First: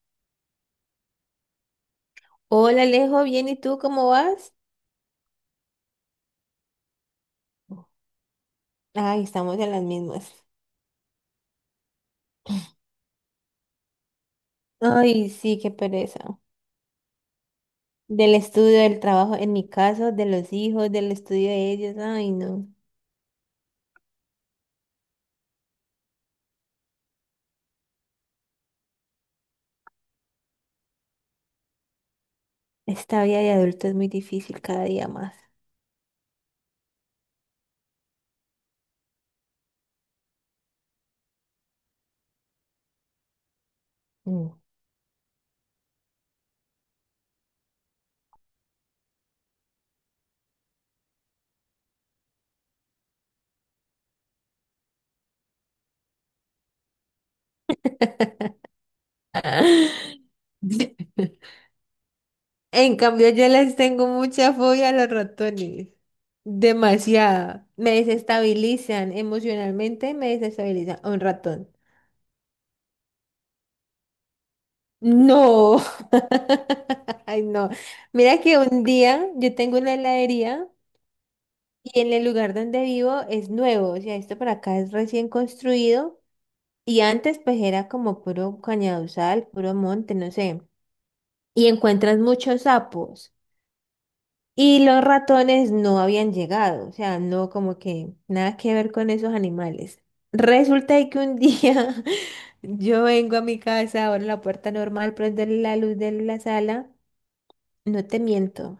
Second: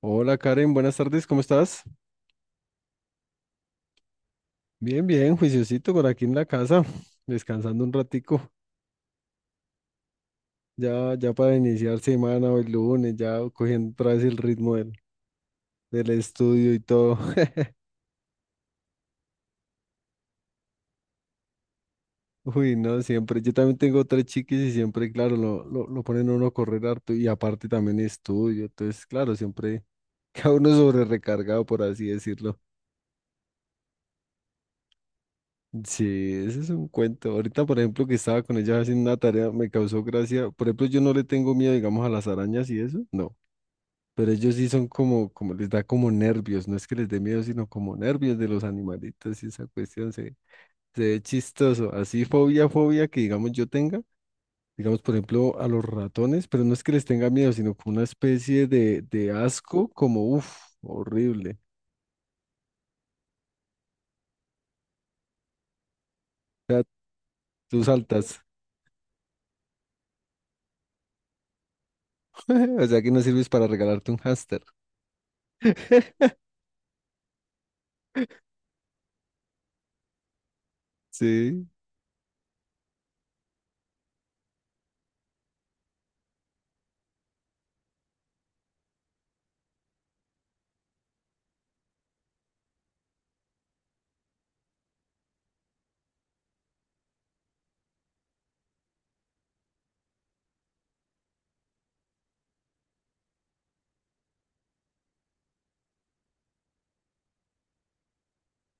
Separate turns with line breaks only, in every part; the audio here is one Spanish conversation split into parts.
Hola Karen, buenas tardes, ¿cómo estás?
Hola Alejo, bien, ¿y tú cómo vas?
Bien, bien, juiciosito por aquí en la casa, descansando un ratico,
Ay, estamos en las mismas.
ya, ya para iniciar semana o el lunes, ya cogiendo otra vez el ritmo del,
Ay, sí, qué
del
pereza.
estudio y todo.
Del estudio, del trabajo, en mi caso, de los hijos, del estudio de ellos. Ay, no.
Uy, no, siempre, yo también tengo tres chiquis y siempre, claro, lo ponen a uno a correr harto y aparte también estudio, entonces, claro, siempre cada uno sobre recargado, por así decirlo.
Esta vida de adulto es muy difícil cada día más.
Sí, ese es un cuento. Ahorita, por ejemplo, que estaba con ella haciendo una tarea, me causó gracia. Por ejemplo, yo no le tengo miedo, digamos, a las arañas y eso. No. Pero
Mm.
ellos sí son como, como les da como nervios, no es que les dé miedo, sino como nervios de los animalitos y esa cuestión se ve chistoso. Así fobia que digamos yo tenga, digamos por ejemplo a los ratones, pero no es que les tenga miedo, sino como una especie de asco, como uff, horrible.
En cambio, yo les tengo mucha fobia a los ratones.
O sea,
Demasiada.
tú
Me
saltas,
desestabilizan emocionalmente, me desestabiliza un ratón.
o sea que no sirves para regalarte un hámster.
No, ay no. Mira que un día yo tengo una heladería
Sí,
y en el lugar donde vivo es nuevo, o sea, esto por acá es recién construido y antes pues era como puro cañaduzal, puro monte, no sé. Y encuentras muchos sapos y los ratones no habían llegado, o sea, no como que nada que ver con esos animales. Resulta de que un día yo vengo a mi casa, abro la puerta normal, prendo la luz de la sala. No te miento.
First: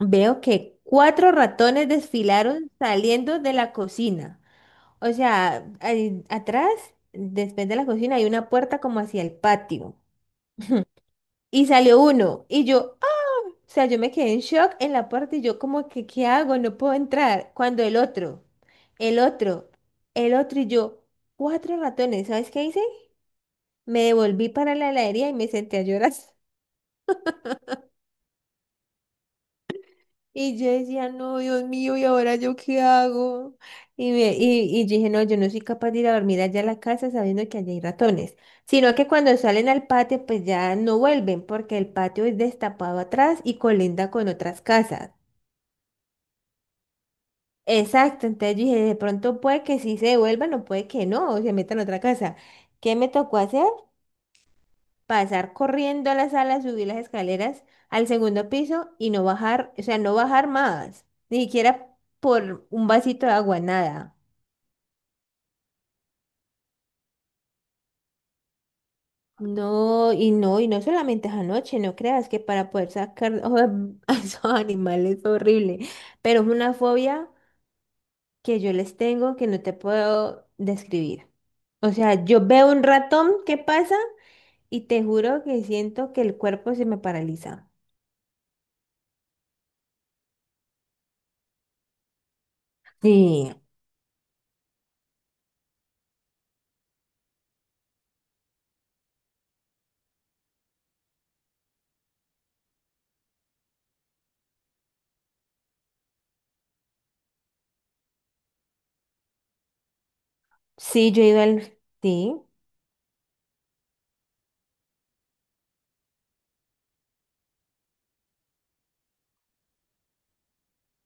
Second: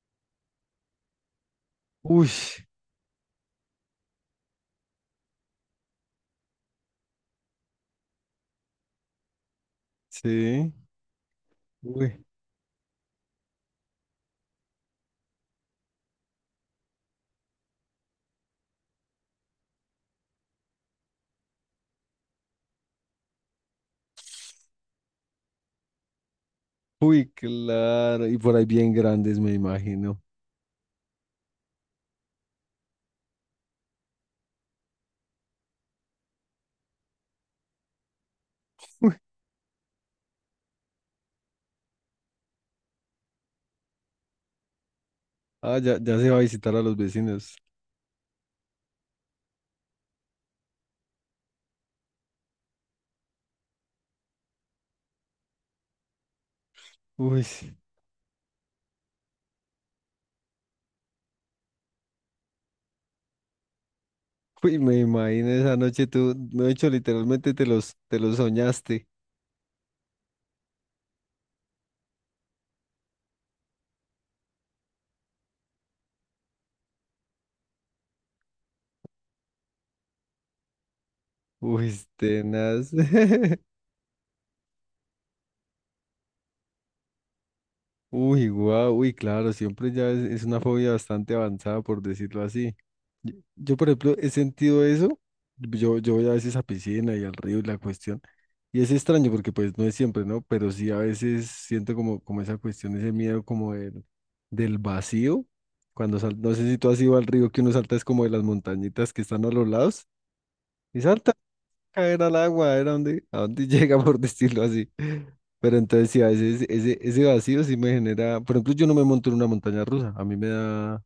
Veo que cuatro ratones
uy,
desfilaron saliendo de la cocina. O sea, ahí atrás, después de la cocina, hay una puerta como hacia el patio.
sí,
Y salió
uy,
uno. Y yo, ¡ah! O sea, yo me quedé en shock en la puerta y yo como que, ¿qué hago? No puedo entrar. Cuando el otro, el otro, el otro y yo, cuatro ratones. ¿Sabes qué hice? Me devolví para la heladería y me senté a llorar.
uy, claro, y por ahí bien grandes me imagino.
Y yo decía, no, Dios mío, ¿y ahora yo qué hago? Y yo dije, no, yo no soy capaz de ir a dormir allá a la casa sabiendo que allá hay ratones. Sino que cuando salen al patio, pues ya no vuelven, porque el patio es destapado atrás y colinda con otras casas.
Ah, ya, ya se va a visitar a los vecinos.
Exacto, entonces yo dije, de pronto puede que sí se devuelvan o puede que no, se metan a otra casa. ¿Qué me tocó hacer? Pasar corriendo a la sala, subir las
Uy,
escaleras
sí.
al segundo piso y no bajar, o sea, no bajar más, ni siquiera por un vasito de agua, nada.
Uy, me imagino esa noche tú, de hecho, literalmente te los soñaste.
No, y no, y no solamente es anoche, no creas que para poder sacar a esos animales es horrible, pero es una fobia que yo les tengo que no te puedo describir.
Uy,
O sea, yo veo un
tenaz.
ratón que pasa y te juro que siento que el cuerpo se me paraliza.
Uy, guau, uy, claro, siempre ya es una fobia bastante avanzada, por decirlo así. Yo,
Sí,
yo, por ejemplo, he sentido eso. Yo voy a veces a piscina y al río y la cuestión. Y es extraño porque pues no es siempre, ¿no? Pero sí a veces siento como, como esa cuestión, ese miedo como del vacío. Cuando sal, no sé si tú has ido al río que uno salta es como de las montañitas que están a los lados. Y
sí, yo
salta a
iba al...
caer al
Sí.
agua, era donde, a donde llega, por decirlo así. Pero entonces sí, a veces ese, ese vacío sí me genera, por ejemplo, yo no me monto en una montaña rusa, a mí me da,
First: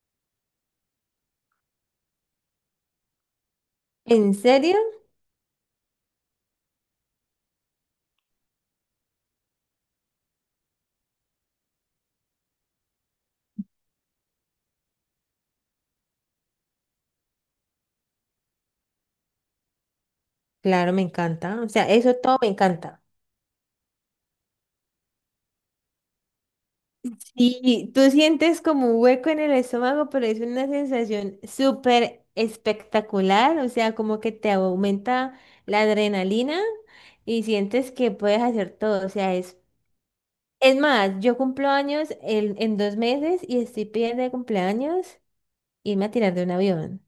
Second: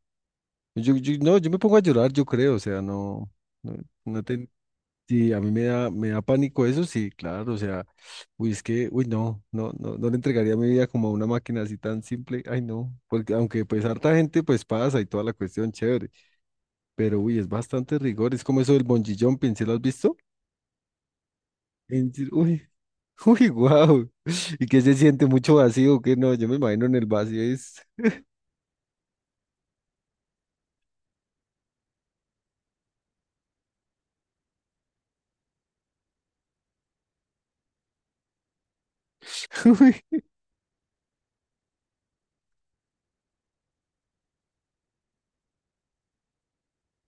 no, yo me pongo a llorar, yo creo, o sea, no, no, no
¿En
te-
serio?
sí, a mí me da pánico eso, sí, claro, o sea, uy, es que, uy, no, no, no, no le entregaría mi vida como a una máquina así tan simple, ay, no, porque aunque pues harta gente pues pasa y toda la cuestión, chévere, pero uy, es bastante rigor, es como eso del bungee jumping, ¿sí lo has visto?
Claro, me encanta. O sea,
En
eso
serio,
todo me
uy,
encanta.
uy, wow. ¿Y qué se siente mucho vacío? Que no, yo me imagino en el vacío es
Y tú sientes como un hueco en el estómago, pero es una sensación súper espectacular. O sea, como que te aumenta la adrenalina y sientes que puedes hacer todo. O sea, es...
uy,
Es más, yo cumplo años en dos meses y estoy pidiendo de cumpleaños irme a tirar de un avión.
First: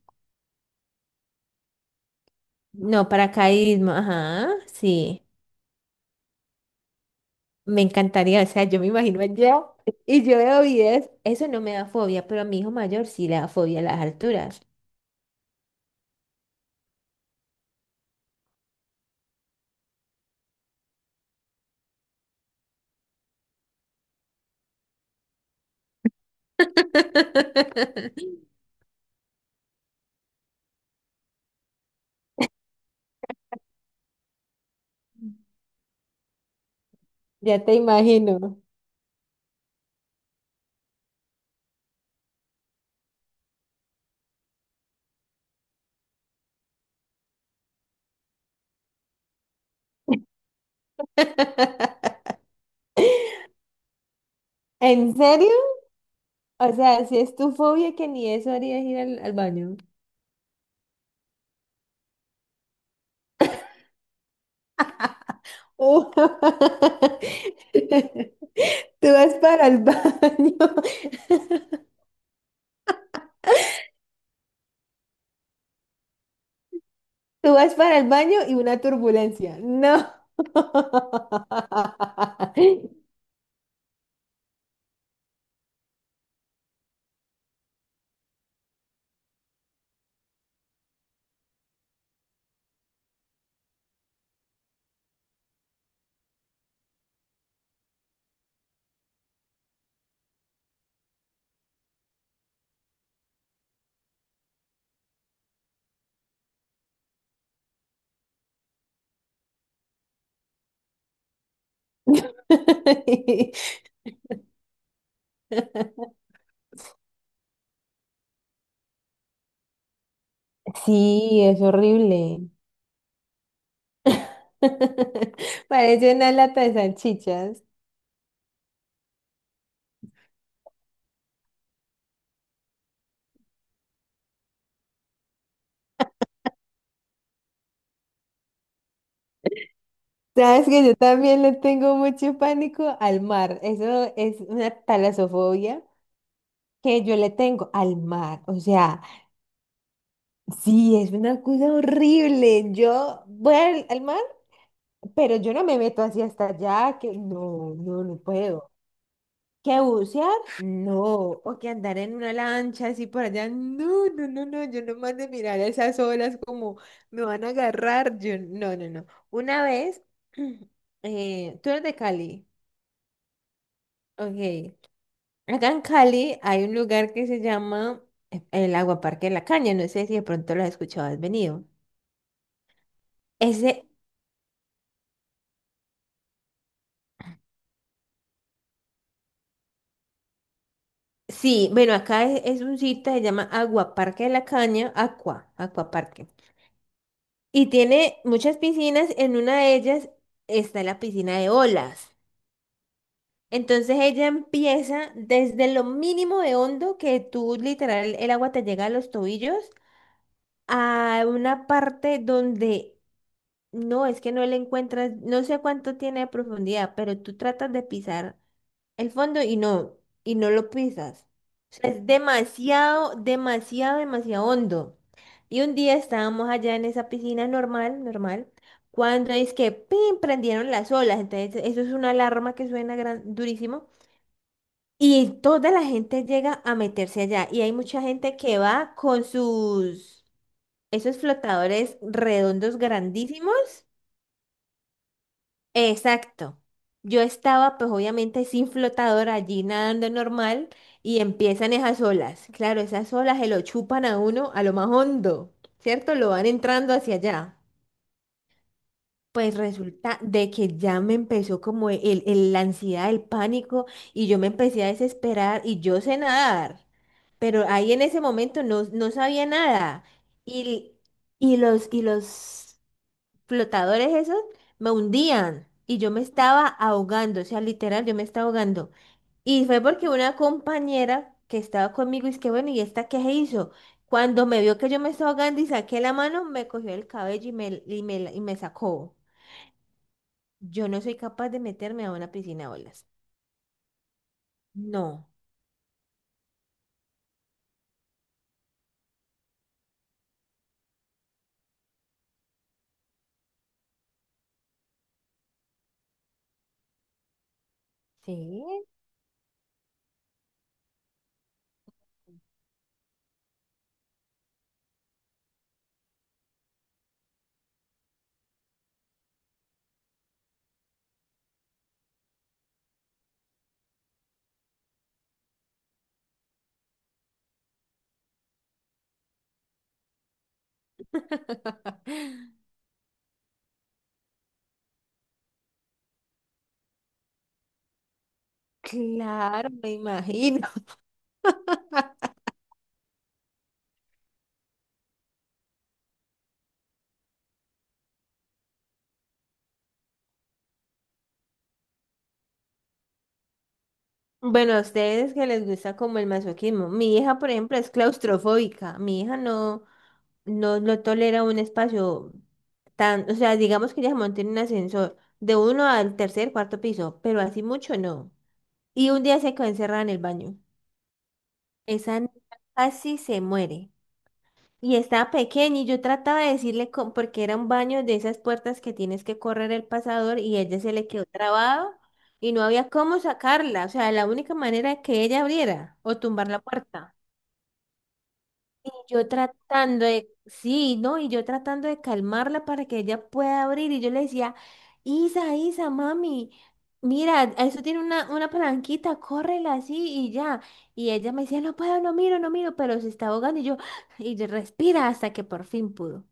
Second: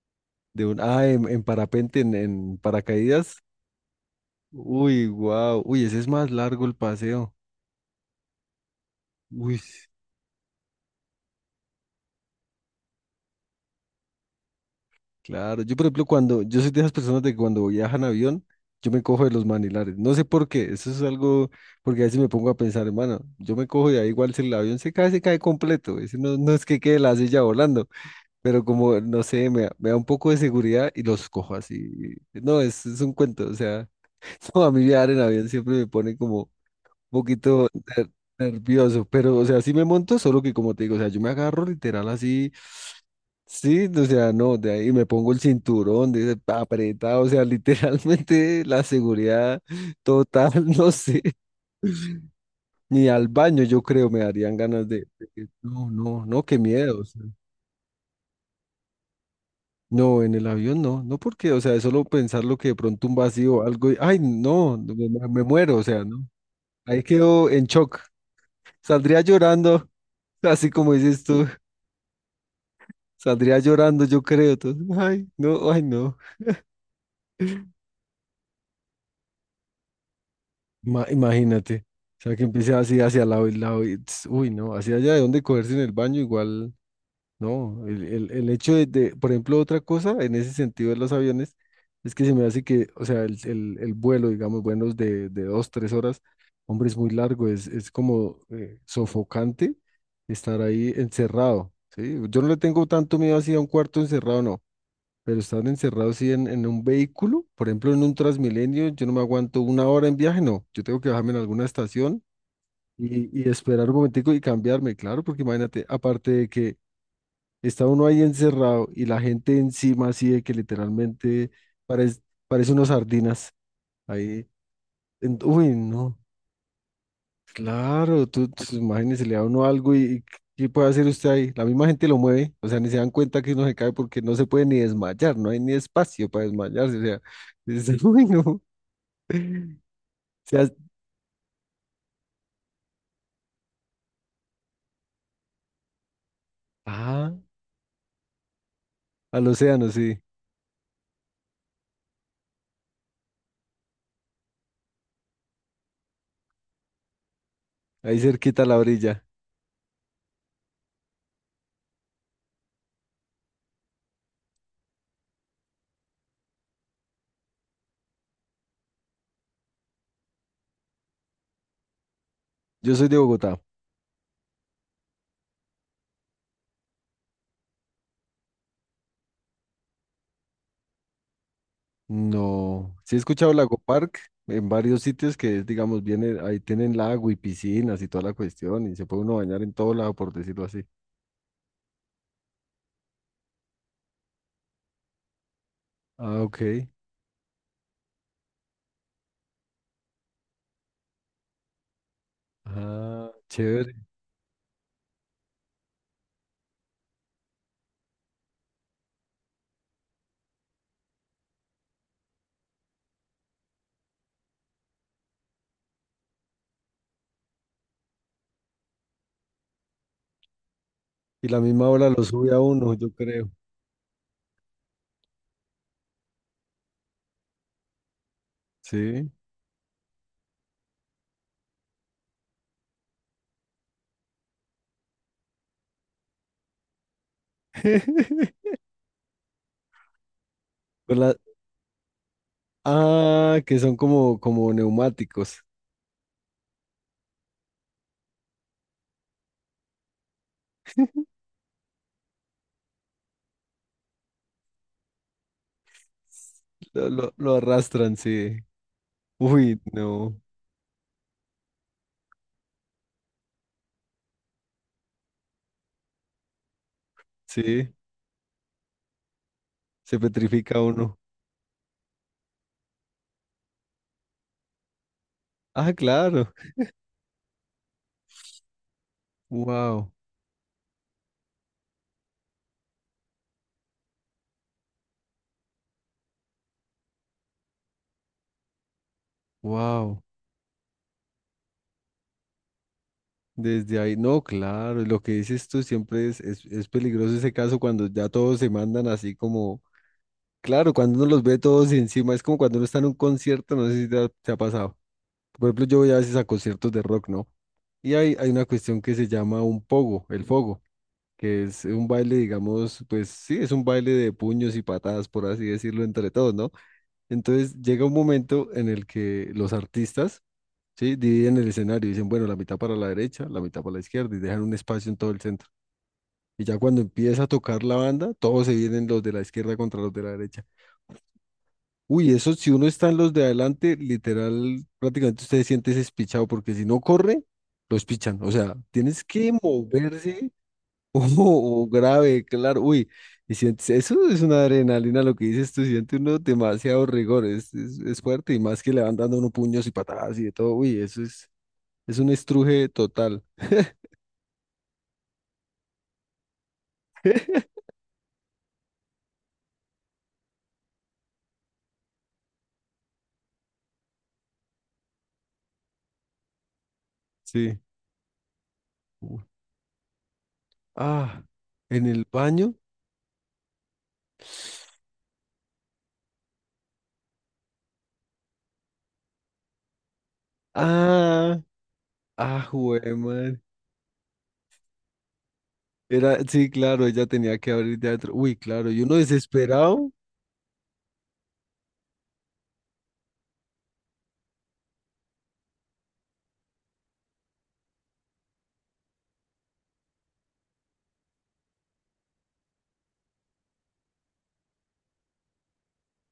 de un ah, en parapente, en
No,
paracaídas.
paracaidismo, ajá,
Uy,
sí.
wow. Uy, ese es más largo el paseo.
Me encantaría, o sea, yo me imagino
Uy,
allá y yo veo videos. Eso no me da fobia, pero a mi hijo mayor sí le da fobia a las alturas.
claro. Yo, por ejemplo, cuando yo soy de esas personas de que cuando viajan en avión, yo me cojo de los manilares. No sé por qué. Eso es algo porque a veces me pongo a pensar, hermano, yo me cojo y ahí igual si el avión se cae completo. Ese no, no es que quede la silla volando. Pero como, no sé, me da un poco de seguridad y los cojo así. No, es un cuento, o sea, no, a mí viajar en avión siempre me pone como un
Ya
poquito
te imagino.
nervioso, pero, o sea, sí me monto, solo que como te digo, o sea, yo me agarro literal así, sí, o sea, no, de ahí me pongo el cinturón, apretado, o sea, literalmente la seguridad total, no sé, ni al baño yo creo me darían ganas de,
¿En serio?
no, no, no, qué
O
miedo.
sea, si es tu fobia que ni eso harías ir al, al baño.
No, en el avión no, no porque, o sea, es solo pensar lo que de pronto un vacío, algo, y, ay, no, no, me muero, o sea, no.
Uh.
Ahí quedo en shock.
Tú
Saldría
vas para el
llorando,
baño.
así como dices tú, saldría llorando, yo creo. Entonces, ay, no, ay, no.
Tú vas para el baño y una turbulencia. No.
Imagínate, o sea, que empiece así hacia lado y lado, y, ts, uy, no, hacia allá de donde cogerse en el baño, igual. No, el hecho de, por ejemplo, otra cosa en ese sentido de los aviones es que se me hace que, o sea, el vuelo, digamos, vuelos de dos, tres horas, hombre, es muy largo, es como sofocante estar ahí encerrado, ¿sí? Yo no le tengo tanto miedo así a un cuarto encerrado, no, pero estar encerrado así en un vehículo, por ejemplo, en un Transmilenio, yo no me aguanto una hora en viaje, no, yo tengo que bajarme en alguna estación y esperar un momentico y cambiarme, claro, porque imagínate, aparte de que está uno ahí encerrado y la gente encima así de que
Sí,
literalmente
es
parece,
horrible.
parece unos sardinas ahí. Uy,
Parece
no.
una lata de salchichas.
Claro, tú imagínese, le da a uno algo y ¿qué puede hacer usted ahí? La misma gente lo mueve, o sea, ni se dan cuenta que uno se cae porque no se puede ni desmayar, no hay ni espacio para desmayarse, o sea, es, uy, no. O
Sabes
sea,
que yo también le tengo mucho pánico al mar. Eso es una talasofobia que yo le
ah,
tengo al mar. O sea,
al océano, sí,
sí, es una cosa horrible. Yo voy al, al mar, pero yo no me meto así hasta allá, que no, no, no
ahí cerquita a
puedo.
la orilla.
¿Que bucear? No. O que andar en una lancha así por allá. No, no, no, no. Yo nomás de mirar esas olas como me van a agarrar. Yo, no, no, no. Una vez, tú eres de Cali.
Yo soy de Bogotá.
Ok. Acá en Cali hay un lugar que se llama el Aguaparque de la Caña. No sé si de pronto lo has escuchado, has venido.
No, sí he escuchado Lago
Ese,
Park en varios sitios que es, digamos, viene, ahí tienen lago y piscinas y toda la cuestión y se puede uno bañar en todo lado, por decirlo así.
sí, bueno, acá es un sitio que se llama Aguaparque de la Caña, Aqua, Aquaparque.
Ah, ok.
Y tiene muchas piscinas, en una de ellas está la piscina de olas.
Ah, chévere.
Entonces ella empieza desde lo mínimo de hondo que tú literal el agua te llega a los tobillos a una parte donde no, es que no le encuentras, no sé cuánto tiene de profundidad, pero tú tratas de pisar el fondo y no lo pisas.
Y la
O
misma
sea, es
ola lo sube a uno, yo
demasiado,
creo.
demasiado, demasiado hondo. Y un día estábamos allá en esa piscina normal, normal,
Sí.
cuando es que ¡pim! Prendieron las olas. Entonces, eso es una alarma que suena gran, durísimo. Y toda la gente llega a meterse allá. Y hay mucha gente que va con sus, esos
Con la...
flotadores redondos
Ah, que
grandísimos.
son como, como neumáticos.
Exacto. Yo estaba, pues obviamente sin flotador allí nadando normal y empiezan esas olas. Claro, esas olas se lo chupan a uno a lo más hondo, ¿cierto? Lo van entrando hacia
Lo
allá.
arrastran, sí.
Pues
Uy,
resulta
no.
de que ya me empezó como la ansiedad, el pánico y yo me empecé a desesperar y yo sé nadar, pero ahí
Sí,
en ese momento no, no sabía nada.
se petrifica
Y,
uno.
y los flotadores esos me hundían
Ah,
y yo me
claro.
estaba ahogando, o sea, literal, yo me estaba ahogando. Y fue porque
Wow,
una compañera que estaba conmigo, y es que bueno, ¿y esta qué se hizo? Cuando me vio que yo me estaba ahogando y saqué la mano, me cogió el cabello y me sacó.
wow.
Yo no soy capaz de meterme a una piscina de olas.
Desde ahí, no, claro, lo
No.
que dices tú siempre es peligroso ese caso cuando ya todos se mandan así como, claro, cuando uno los ve todos encima, es como cuando uno está en un concierto, no sé si te ha, te ha pasado. Por ejemplo, yo voy a veces a conciertos de rock, ¿no? Y hay
Sí.
una cuestión que se llama un pogo, el fogo, que es un baile, digamos, pues sí, es un baile de puños y patadas, por así decirlo, entre todos, ¿no? Entonces llega un momento en el que los artistas sí, dividen el escenario, dicen, bueno, la mitad para la derecha, la mitad para la izquierda y dejan un espacio en todo el centro. Y ya cuando empieza a tocar la banda, todos se vienen los de la izquierda contra los de la derecha. Uy, eso si uno está en los de adelante, literal, prácticamente usted se siente despichado porque si no corre, los pichan. O sea, tienes que
Claro, me
moverse
imagino.
o, o grave, claro. Uy, y sientes, eso es una adrenalina lo que dices tú, siente uno demasiado rigor, es fuerte y más que le van dando unos puños y patadas y de todo. Uy, eso es un estruje total.
Bueno, a ustedes que les gusta como el masoquismo. Mi hija, por ejemplo, es claustrofóbica. Mi hija no, no, no tolera un espacio tan, o sea, digamos que ella se monta en un ascensor de uno al tercer, cuarto piso, pero así
Sí.
mucho no. Y un día
Uy.
se quedó encerrada en el baño.
Ah, en
Esa
el
niña
baño.
casi se muere. Y estaba pequeña y yo trataba de decirle, porque era un baño de esas puertas que tienes que correr el pasador y ella se le quedó
Ah,
trabado y
ah,
no había cómo
jueman.
sacarla. O sea, la única manera era que ella abriera o
Era,
tumbar la
sí, claro,
puerta.
ella tenía que abrir de adentro. Uy, claro,
Y
y uno
yo tratando
desesperado.
de, sí, ¿no? Y yo tratando de calmarla para que ella pueda abrir. Y yo le decía, Isa, Isa, mami, mira, eso tiene una palanquita, córrela así y ya. Y ella me decía, no puedo, no miro, no miro, pero se está ahogando. Y yo respira hasta que por fin pudo.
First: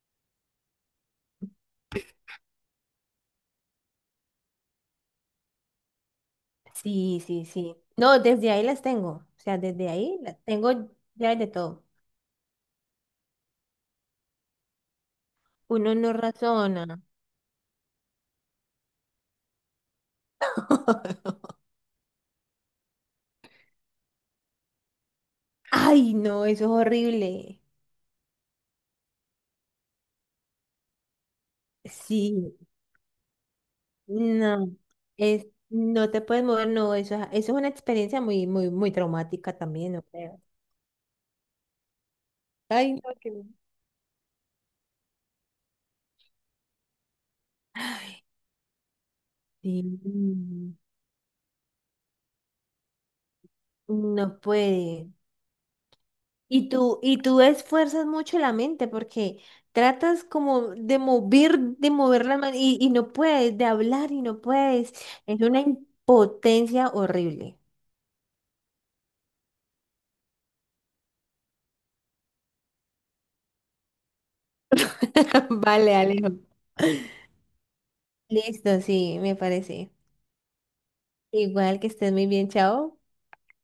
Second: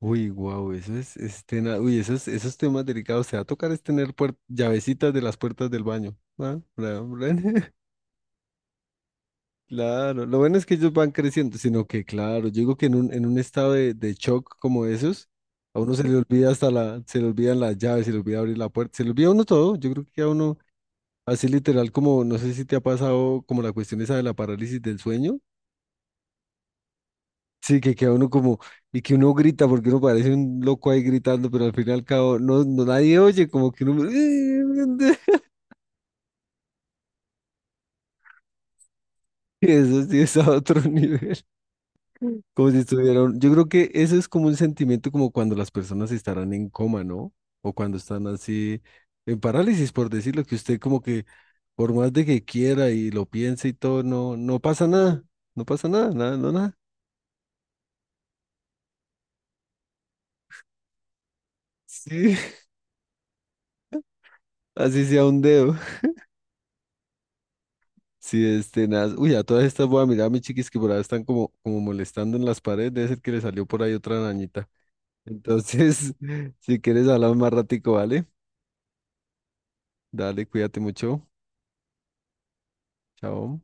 Uy, wow, eso es, uy, esos, esos temas delicados. Se va a tocar es tener llavecitas de las puertas del baño. Ah,
Sí, sí,
bra.
sí. No, desde ahí las tengo. O sea, desde ahí
Claro, lo
las
bueno es que
tengo
ellos van
ya de
creciendo,
todo.
sino que claro, yo digo que en un estado de shock como esos, a uno
Uno
se
no
le olvida hasta
razona.
la, se le olvidan las llaves, se le olvida abrir la puerta, se le olvida a uno todo, yo creo que a uno así literal como, no sé si te ha pasado como la cuestión esa de la parálisis del sueño,
Ay, no, eso es horrible.
sí, que queda uno como, y que uno grita porque uno parece un loco ahí gritando, pero al fin y al cabo
Sí,
no, no nadie oye, como que uno,
no. Es, no te puedes mover, no, eso, eso es una experiencia muy, muy, muy traumática también,
eso
no
sí es
creo.
a otro nivel. Como si
Ay, no, que...
estuvieran,
no.
yo creo que eso es como un sentimiento como cuando las personas estarán en coma, ¿no? O cuando están así en
Sí,
parálisis, por decirlo, que
no
usted como que por más de que quiera y lo piense y todo, no,
no
no pasa
puede.
nada, no pasa nada, nada, no nada.
Y tú esfuerzas mucho la mente porque tratas como de mover
Sí,
la mano y no puedes, de hablar y no puedes.
así sea un
Es una
dedo.
impotencia horrible.
Sí, este, nada. Uy, a todas estas voy a mirar a mis chiquis que por ahí están como, como molestando en las paredes, debe ser que le salió por ahí otra arañita.
Vale,
Entonces,
Alejo.
si quieres hablar más ratico, ¿vale?
Listo, sí, me parece.
Dale, cuídate mucho.
Igual que estés muy bien, chao.
Chao.